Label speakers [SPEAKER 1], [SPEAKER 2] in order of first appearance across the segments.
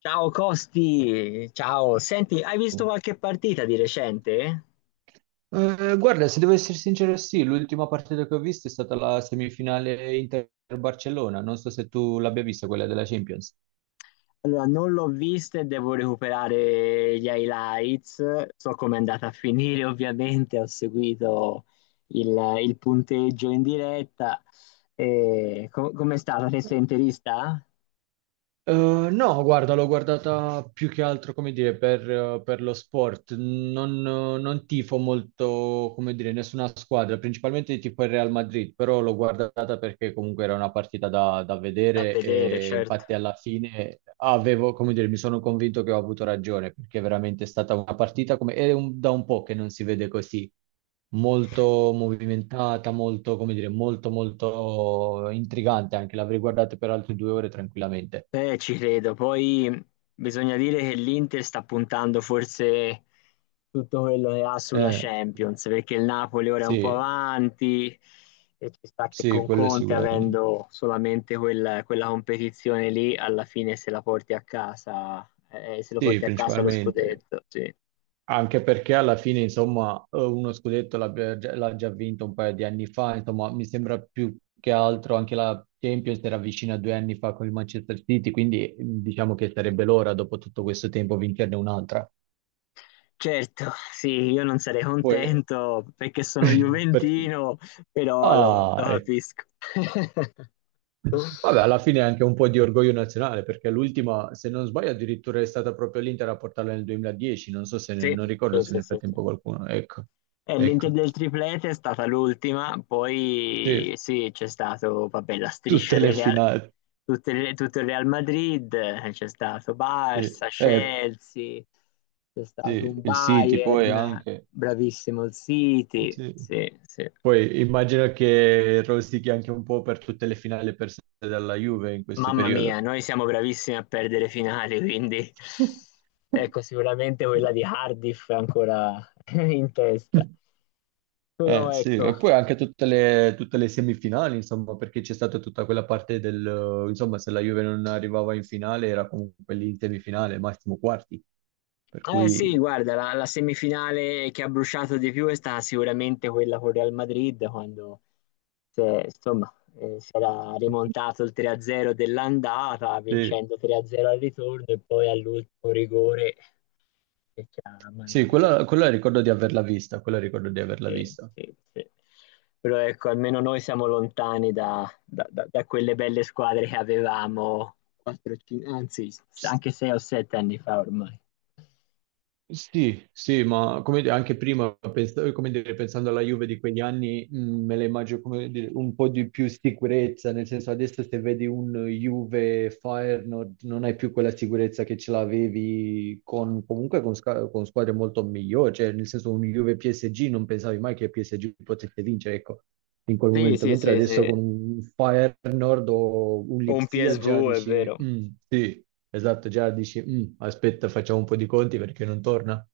[SPEAKER 1] Ciao Costi, ciao. Senti, hai visto qualche partita di recente?
[SPEAKER 2] Guarda, se devo essere sincero, sì, l'ultima partita che ho visto è stata la semifinale Inter-Barcellona. Non so se tu l'abbia vista, quella della Champions.
[SPEAKER 1] Allora, non l'ho vista e devo recuperare gli highlights. So come è andata a finire, ovviamente, ho seguito il, il punteggio in diretta. E com'è stata? Te sei interista?
[SPEAKER 2] Eh, no, guarda, l'ho guardata più che altro, come dire, per lo sport. Non tifo molto, come dire, nessuna squadra, principalmente tifo il Real Madrid, però l'ho guardata perché comunque era una partita da
[SPEAKER 1] Da
[SPEAKER 2] vedere
[SPEAKER 1] vedere,
[SPEAKER 2] e
[SPEAKER 1] certo.
[SPEAKER 2] infatti alla fine avevo, come dire, mi sono convinto che ho avuto ragione, perché veramente è veramente stata una partita da un po' che non si vede così molto movimentata, molto, come dire, molto, molto intrigante anche. L'avrei guardata per altre 2 ore tranquillamente.
[SPEAKER 1] Ci credo. Poi bisogna dire che l'Inter sta puntando forse tutto quello che ha sulla
[SPEAKER 2] Eh,
[SPEAKER 1] Champions, perché il Napoli ora è un po'
[SPEAKER 2] sì,
[SPEAKER 1] avanti e ci sta che
[SPEAKER 2] sì,
[SPEAKER 1] con
[SPEAKER 2] quello
[SPEAKER 1] Conte,
[SPEAKER 2] sicuramente.
[SPEAKER 1] avendo solamente quella competizione lì, alla fine se la porti a casa, se lo
[SPEAKER 2] Sì,
[SPEAKER 1] porti a casa lo
[SPEAKER 2] principalmente.
[SPEAKER 1] scudetto, sì.
[SPEAKER 2] Anche perché alla fine, insomma, uno scudetto l'ha già vinto un paio di anni fa. Insomma, mi sembra più che altro anche la Champions era vicina a 2 anni fa con il Manchester City, quindi diciamo che sarebbe l'ora, dopo tutto questo tempo, vincerne un'altra.
[SPEAKER 1] Certo, sì, io non sarei
[SPEAKER 2] Poi,
[SPEAKER 1] contento perché sono
[SPEAKER 2] perché.
[SPEAKER 1] juventino, però lo
[SPEAKER 2] Ah,
[SPEAKER 1] lo
[SPEAKER 2] ecco.
[SPEAKER 1] capisco.
[SPEAKER 2] Vabbè, alla fine è anche un po' di orgoglio nazionale, perché l'ultima, se non sbaglio, addirittura è stata proprio l'Inter a portarla nel 2010, non so se,
[SPEAKER 1] Sì,
[SPEAKER 2] non ricordo
[SPEAKER 1] sì,
[SPEAKER 2] se nel
[SPEAKER 1] sì, sì.
[SPEAKER 2] frattempo qualcuno, ecco,
[SPEAKER 1] l'Inter
[SPEAKER 2] ecco,
[SPEAKER 1] del triplete è stata l'ultima, poi
[SPEAKER 2] sì,
[SPEAKER 1] sì, c'è stato, vabbè, la striscia
[SPEAKER 2] tutte le
[SPEAKER 1] del Real,
[SPEAKER 2] finali,
[SPEAKER 1] tutto il Real Madrid, c'è stato
[SPEAKER 2] sì.
[SPEAKER 1] Barça, Chelsea, c'è stato
[SPEAKER 2] Sì,
[SPEAKER 1] un
[SPEAKER 2] il City poi
[SPEAKER 1] Bayern,
[SPEAKER 2] anche,
[SPEAKER 1] bravissimo il City,
[SPEAKER 2] sì.
[SPEAKER 1] sì, sì.
[SPEAKER 2] Poi immagino che rosichi anche un po' per tutte le finali perse dalla Juve in questo
[SPEAKER 1] Mamma mia,
[SPEAKER 2] periodo.
[SPEAKER 1] noi siamo bravissimi a perdere finali, quindi ecco, sicuramente quella di Cardiff è ancora in testa. Però
[SPEAKER 2] Sì,
[SPEAKER 1] ecco,
[SPEAKER 2] e poi anche tutte le semifinali, insomma, perché c'è stata tutta quella parte del, insomma, se la Juve non arrivava in finale era comunque lì in semifinale, massimo quarti. Per
[SPEAKER 1] eh
[SPEAKER 2] cui,
[SPEAKER 1] sì, guarda, la semifinale che ha bruciato di più è stata sicuramente quella con Real Madrid, quando insomma, si era rimontato il 3-0 dell'andata,
[SPEAKER 2] sì,
[SPEAKER 1] vincendo 3-0 al ritorno e poi all'ultimo rigore che ci ha
[SPEAKER 2] sì,
[SPEAKER 1] mandati.
[SPEAKER 2] quella ricordo di averla vista, quella ricordo di averla
[SPEAKER 1] Eh,
[SPEAKER 2] vista.
[SPEAKER 1] sì, sì, sì. Però ecco, almeno noi siamo lontani da quelle belle squadre che avevamo 4, anzi anche 6 o 7 anni fa ormai.
[SPEAKER 2] Sì, sì, ma come dire, anche prima, come dire, pensando alla Juve di quegli anni, me la immagino come dire, un po' di più sicurezza, nel senso adesso se vedi un Juve Feyenoord non hai più quella sicurezza che ce l'avevi comunque con squadre molto migliori, cioè nel senso un Juve PSG non pensavi mai che PSG potesse vincere, ecco in quel
[SPEAKER 1] Sì,
[SPEAKER 2] momento,
[SPEAKER 1] sì,
[SPEAKER 2] mentre
[SPEAKER 1] sì,
[SPEAKER 2] adesso
[SPEAKER 1] sì.
[SPEAKER 2] con un Fire Nord o un
[SPEAKER 1] O un
[SPEAKER 2] Lipsia già
[SPEAKER 1] PSV, è
[SPEAKER 2] dici,
[SPEAKER 1] vero.
[SPEAKER 2] "Mm, sì, esatto", già dici, "Mm, aspetta, facciamo un po' di conti perché non torna".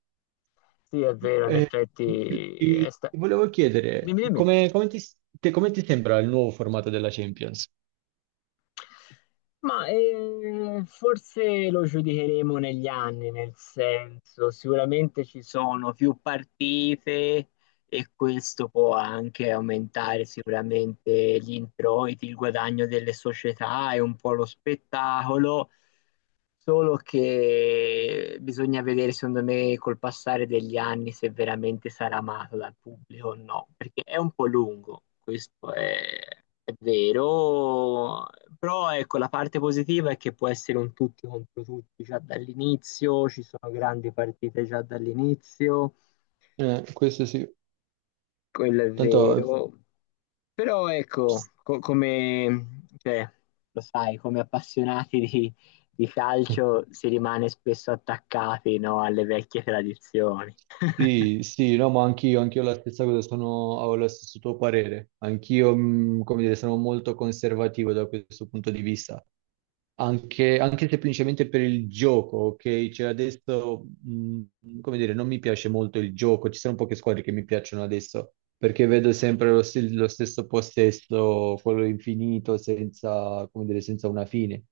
[SPEAKER 1] Sì, è vero, in
[SPEAKER 2] Eh, ti,
[SPEAKER 1] effetti.
[SPEAKER 2] ti volevo chiedere,
[SPEAKER 1] Dimmi, dimmi.
[SPEAKER 2] come ti sembra il nuovo formato della Champions?
[SPEAKER 1] Ma forse lo giudicheremo negli anni, nel senso, sicuramente ci sono più partite, e questo può anche aumentare sicuramente gli introiti, il guadagno delle società e un po' lo spettacolo, solo che bisogna vedere secondo me col passare degli anni se veramente sarà amato dal pubblico o no, perché è un po' lungo, questo è vero, però ecco la parte positiva è che può essere un tutti contro tutti già dall'inizio, ci sono grandi partite già dall'inizio,
[SPEAKER 2] Questo sì,
[SPEAKER 1] quello è
[SPEAKER 2] tanto.
[SPEAKER 1] vero. Però
[SPEAKER 2] Ps-
[SPEAKER 1] ecco, come, cioè, lo sai, come appassionati di calcio si rimane spesso attaccati, no, alle vecchie tradizioni.
[SPEAKER 2] sì, sì, no, ma anch'io, anch'io la stessa cosa, ho lo stesso tuo parere, anch'io, come dire, sono molto conservativo da questo punto di vista. Anche semplicemente per il gioco, ok? Cioè adesso, come dire, non mi piace molto il gioco, ci sono poche squadre che mi piacciono adesso, perché vedo sempre lo stesso possesso, quello infinito, senza, come dire, senza una fine.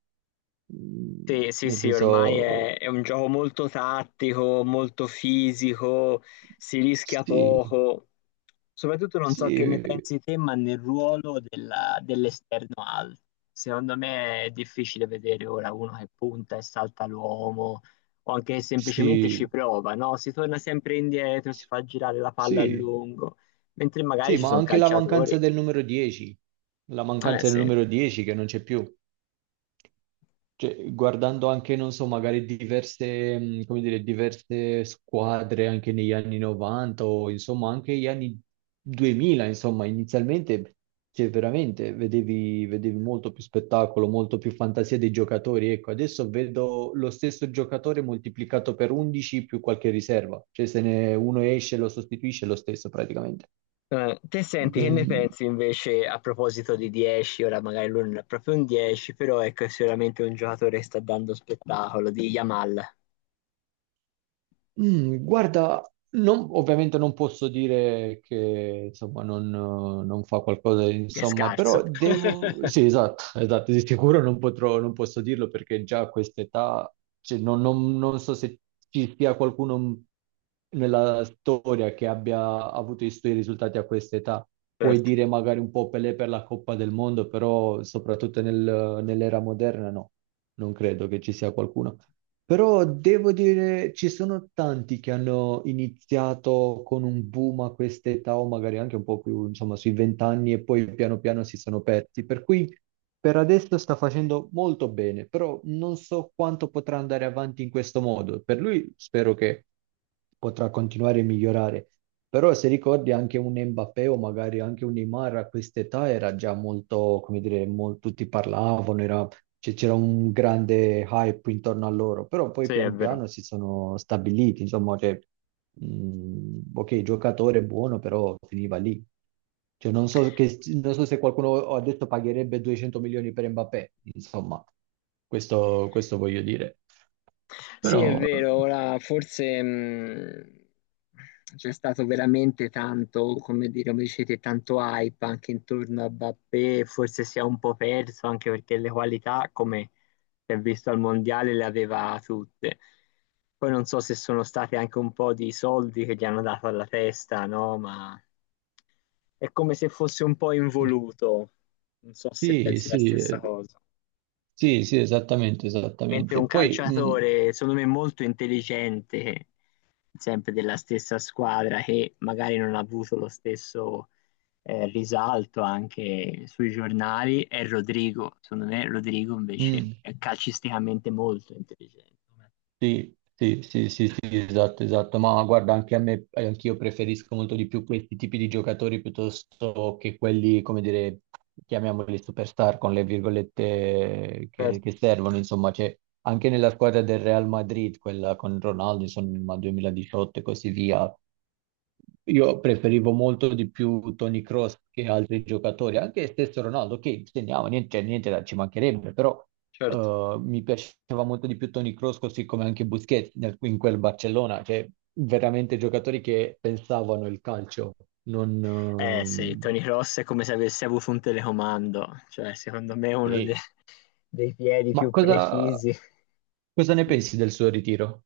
[SPEAKER 1] Sì, sì,
[SPEAKER 2] Nel
[SPEAKER 1] sì, ormai
[SPEAKER 2] senso,
[SPEAKER 1] è un gioco molto tattico, molto fisico, si rischia
[SPEAKER 2] sì,
[SPEAKER 1] poco. Soprattutto non so che ne
[SPEAKER 2] sì,
[SPEAKER 1] pensi te, ma nel ruolo dell'esterno alto. Secondo me è difficile vedere ora uno che punta e salta l'uomo, o anche che semplicemente ci
[SPEAKER 2] sì,
[SPEAKER 1] prova, no? Si torna sempre indietro, si fa girare la palla a
[SPEAKER 2] sì,
[SPEAKER 1] lungo, mentre magari
[SPEAKER 2] sì,
[SPEAKER 1] ci
[SPEAKER 2] ma
[SPEAKER 1] sono
[SPEAKER 2] anche la mancanza
[SPEAKER 1] calciatori.
[SPEAKER 2] del numero 10, la
[SPEAKER 1] Eh
[SPEAKER 2] mancanza del
[SPEAKER 1] sì.
[SPEAKER 2] numero 10 che non c'è più. Cioè, guardando anche, non so, magari come dire, diverse squadre anche negli anni 90 o insomma anche gli anni 2000, insomma, inizialmente, cioè, veramente vedevi molto più spettacolo, molto più fantasia dei giocatori. Ecco, adesso vedo lo stesso giocatore moltiplicato per 11 più qualche riserva, cioè se ne uno esce lo sostituisce è lo stesso praticamente.
[SPEAKER 1] Te senti, che ne
[SPEAKER 2] Ben-
[SPEAKER 1] pensi invece a proposito di 10? Ora magari lui non è proprio un 10, però ecco, è sicuramente un giocatore che sta dando spettacolo, di Yamal,
[SPEAKER 2] Guarda, ovviamente non posso dire che insomma, non fa qualcosa,
[SPEAKER 1] che è
[SPEAKER 2] insomma,
[SPEAKER 1] scarso.
[SPEAKER 2] però devo. Sì, esatto, esatto, di sicuro non posso dirlo perché già a quest'età, cioè, non so se ci sia qualcuno nella storia che abbia avuto i suoi risultati a quest'età. Puoi
[SPEAKER 1] Certo,
[SPEAKER 2] dire magari un po' Pelé per la Coppa del Mondo, però soprattutto nell'era moderna no, non credo che ci sia qualcuno. Però devo dire, ci sono tanti che hanno iniziato con un boom a quest'età o magari anche un po' più, insomma, sui 20 anni e poi piano piano si sono persi. Per cui per adesso sta facendo molto bene, però non so quanto potrà andare avanti in questo modo. Per lui spero che potrà continuare a migliorare. Però se ricordi anche un Mbappé o magari anche un Neymar a quest'età era già molto, come dire, tutti parlavano, era cioè, c'era un grande hype intorno a loro, però poi
[SPEAKER 1] sì, è
[SPEAKER 2] piano piano
[SPEAKER 1] vero.
[SPEAKER 2] si sono stabiliti, insomma, cioè, ok, il giocatore è buono, però finiva lì. Cioè, non so, non so se qualcuno ha detto pagherebbe 200 milioni per Mbappé, insomma, questo voglio dire.
[SPEAKER 1] Sì,
[SPEAKER 2] Però
[SPEAKER 1] è vero, ora forse c'è stato veramente tanto, come dire, come dicete, tanto hype anche intorno a Mbappé, forse si è un po' perso anche perché le qualità, come si è visto al Mondiale, le aveva tutte. Poi non so se sono stati anche un po' di soldi che gli hanno dato alla testa, no? Ma è come se fosse un po' involuto. Non so se
[SPEAKER 2] sì,
[SPEAKER 1] pensi la
[SPEAKER 2] sì,
[SPEAKER 1] stessa cosa.
[SPEAKER 2] sì, sì, esattamente,
[SPEAKER 1] Mentre un
[SPEAKER 2] esattamente. Poi,
[SPEAKER 1] calciatore, secondo me, molto intelligente, sempre della stessa squadra, che magari non ha avuto lo stesso risalto anche sui giornali, è Rodrigo. Secondo me, Rodrigo invece
[SPEAKER 2] mm.
[SPEAKER 1] è calcisticamente molto intelligente.
[SPEAKER 2] Sì, sì, sì, sì, sì, esatto, esatto, ma guarda, anche a me, anch'io preferisco molto di più questi tipi di giocatori piuttosto che quelli, come dire, chiamiamoli superstar con le virgolette che,
[SPEAKER 1] Certo,
[SPEAKER 2] che servono, insomma, c'è anche nella squadra del Real Madrid, quella con Ronaldo, insomma, 2018 e così via, io preferivo molto di più Toni Kroos che altri giocatori, anche stesso Ronaldo, che segnava, niente, cioè, niente ci mancherebbe, però
[SPEAKER 1] certo.
[SPEAKER 2] mi piaceva molto di più Toni Kroos, così come anche Busquets in quel Barcellona, cioè veramente giocatori che pensavano il calcio, non,
[SPEAKER 1] Eh sì, Tony Cross è come se avesse avuto un telecomando, cioè secondo me è uno
[SPEAKER 2] sì.
[SPEAKER 1] dei piedi
[SPEAKER 2] Ma
[SPEAKER 1] più
[SPEAKER 2] cosa,
[SPEAKER 1] precisi.
[SPEAKER 2] cosa ne pensi del suo ritiro?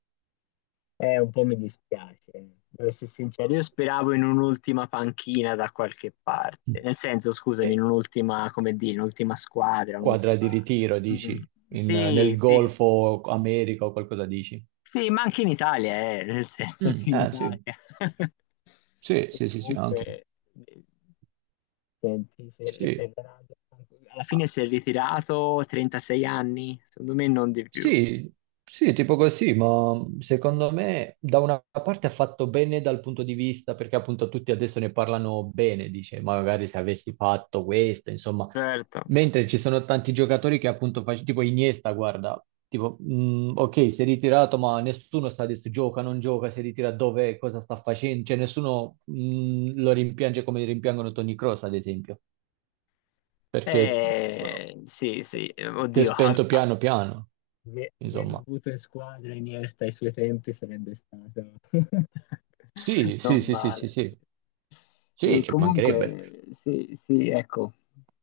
[SPEAKER 1] Un po' mi dispiace, devo essere sincero. Io speravo in un'ultima panchina da qualche parte. Nel senso, scusami, in
[SPEAKER 2] Eh,
[SPEAKER 1] un'ultima, come dire, un'ultima squadra,
[SPEAKER 2] quadra di
[SPEAKER 1] un'ultima...
[SPEAKER 2] ritiro,
[SPEAKER 1] Mm,
[SPEAKER 2] dici? In-
[SPEAKER 1] sì,
[SPEAKER 2] nel
[SPEAKER 1] sì.
[SPEAKER 2] Golfo America o qualcosa dici?
[SPEAKER 1] Sì, ma anche in Italia, nel senso,
[SPEAKER 2] Mm,
[SPEAKER 1] anche in
[SPEAKER 2] ah, sì.
[SPEAKER 1] Italia.
[SPEAKER 2] Sì,
[SPEAKER 1] E
[SPEAKER 2] sì, sì, sì, anche.
[SPEAKER 1] comunque, eh, senti, se,
[SPEAKER 2] Sì,
[SPEAKER 1] alla
[SPEAKER 2] ah,
[SPEAKER 1] fine si è ritirato 36 anni, secondo me non di più.
[SPEAKER 2] sì, sì, tipo così, ma secondo me da una parte ha fatto bene dal punto di vista, perché appunto tutti adesso ne parlano bene, dice, magari se avessi fatto questo, insomma,
[SPEAKER 1] Certo.
[SPEAKER 2] mentre ci sono tanti giocatori che appunto facevano, tipo Iniesta, guarda, tipo, ok, si è ritirato, ma nessuno sa adesso gioca, non gioca, si ritira dove, cosa sta facendo, cioè nessuno lo rimpiange come rimpiangono Toni Kroos, ad esempio. Perché
[SPEAKER 1] Sì, sì,
[SPEAKER 2] si è
[SPEAKER 1] oddio,
[SPEAKER 2] spento piano piano,
[SPEAKER 1] Averlo
[SPEAKER 2] insomma.
[SPEAKER 1] avuto in squadra Iniesta ai suoi tempi sarebbe stato
[SPEAKER 2] Sì,
[SPEAKER 1] non
[SPEAKER 2] sì, sì, sì,
[SPEAKER 1] male,
[SPEAKER 2] sì,
[SPEAKER 1] sì.
[SPEAKER 2] sì, sì,
[SPEAKER 1] E
[SPEAKER 2] ci mancherebbe.
[SPEAKER 1] comunque, sì, sì, ecco,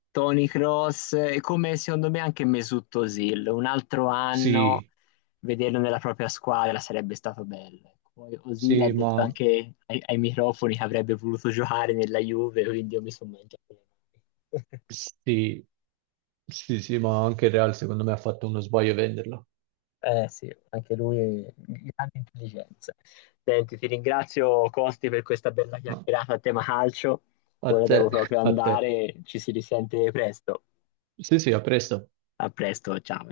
[SPEAKER 1] Tony Cross e come secondo me anche Mesut Özil, un altro anno
[SPEAKER 2] Sì,
[SPEAKER 1] vederlo nella propria squadra sarebbe stato bello. Ecco. Poi Özil ha
[SPEAKER 2] sì,
[SPEAKER 1] detto
[SPEAKER 2] ma
[SPEAKER 1] anche ai microfoni che avrebbe voluto giocare nella Juve, quindi io mi sono mangiato le mani.
[SPEAKER 2] sì, sì, sì, ma anche il Real secondo me ha fatto uno sbaglio a venderlo.
[SPEAKER 1] Eh sì, anche lui grande intelligenza. Senti, ti ringrazio Costi per questa bella
[SPEAKER 2] Ma
[SPEAKER 1] chiacchierata a tema calcio.
[SPEAKER 2] a
[SPEAKER 1] Ora
[SPEAKER 2] te,
[SPEAKER 1] devo proprio
[SPEAKER 2] a te.
[SPEAKER 1] andare, ci si risente presto.
[SPEAKER 2] Sì, sì, a presto.
[SPEAKER 1] A presto, ciao.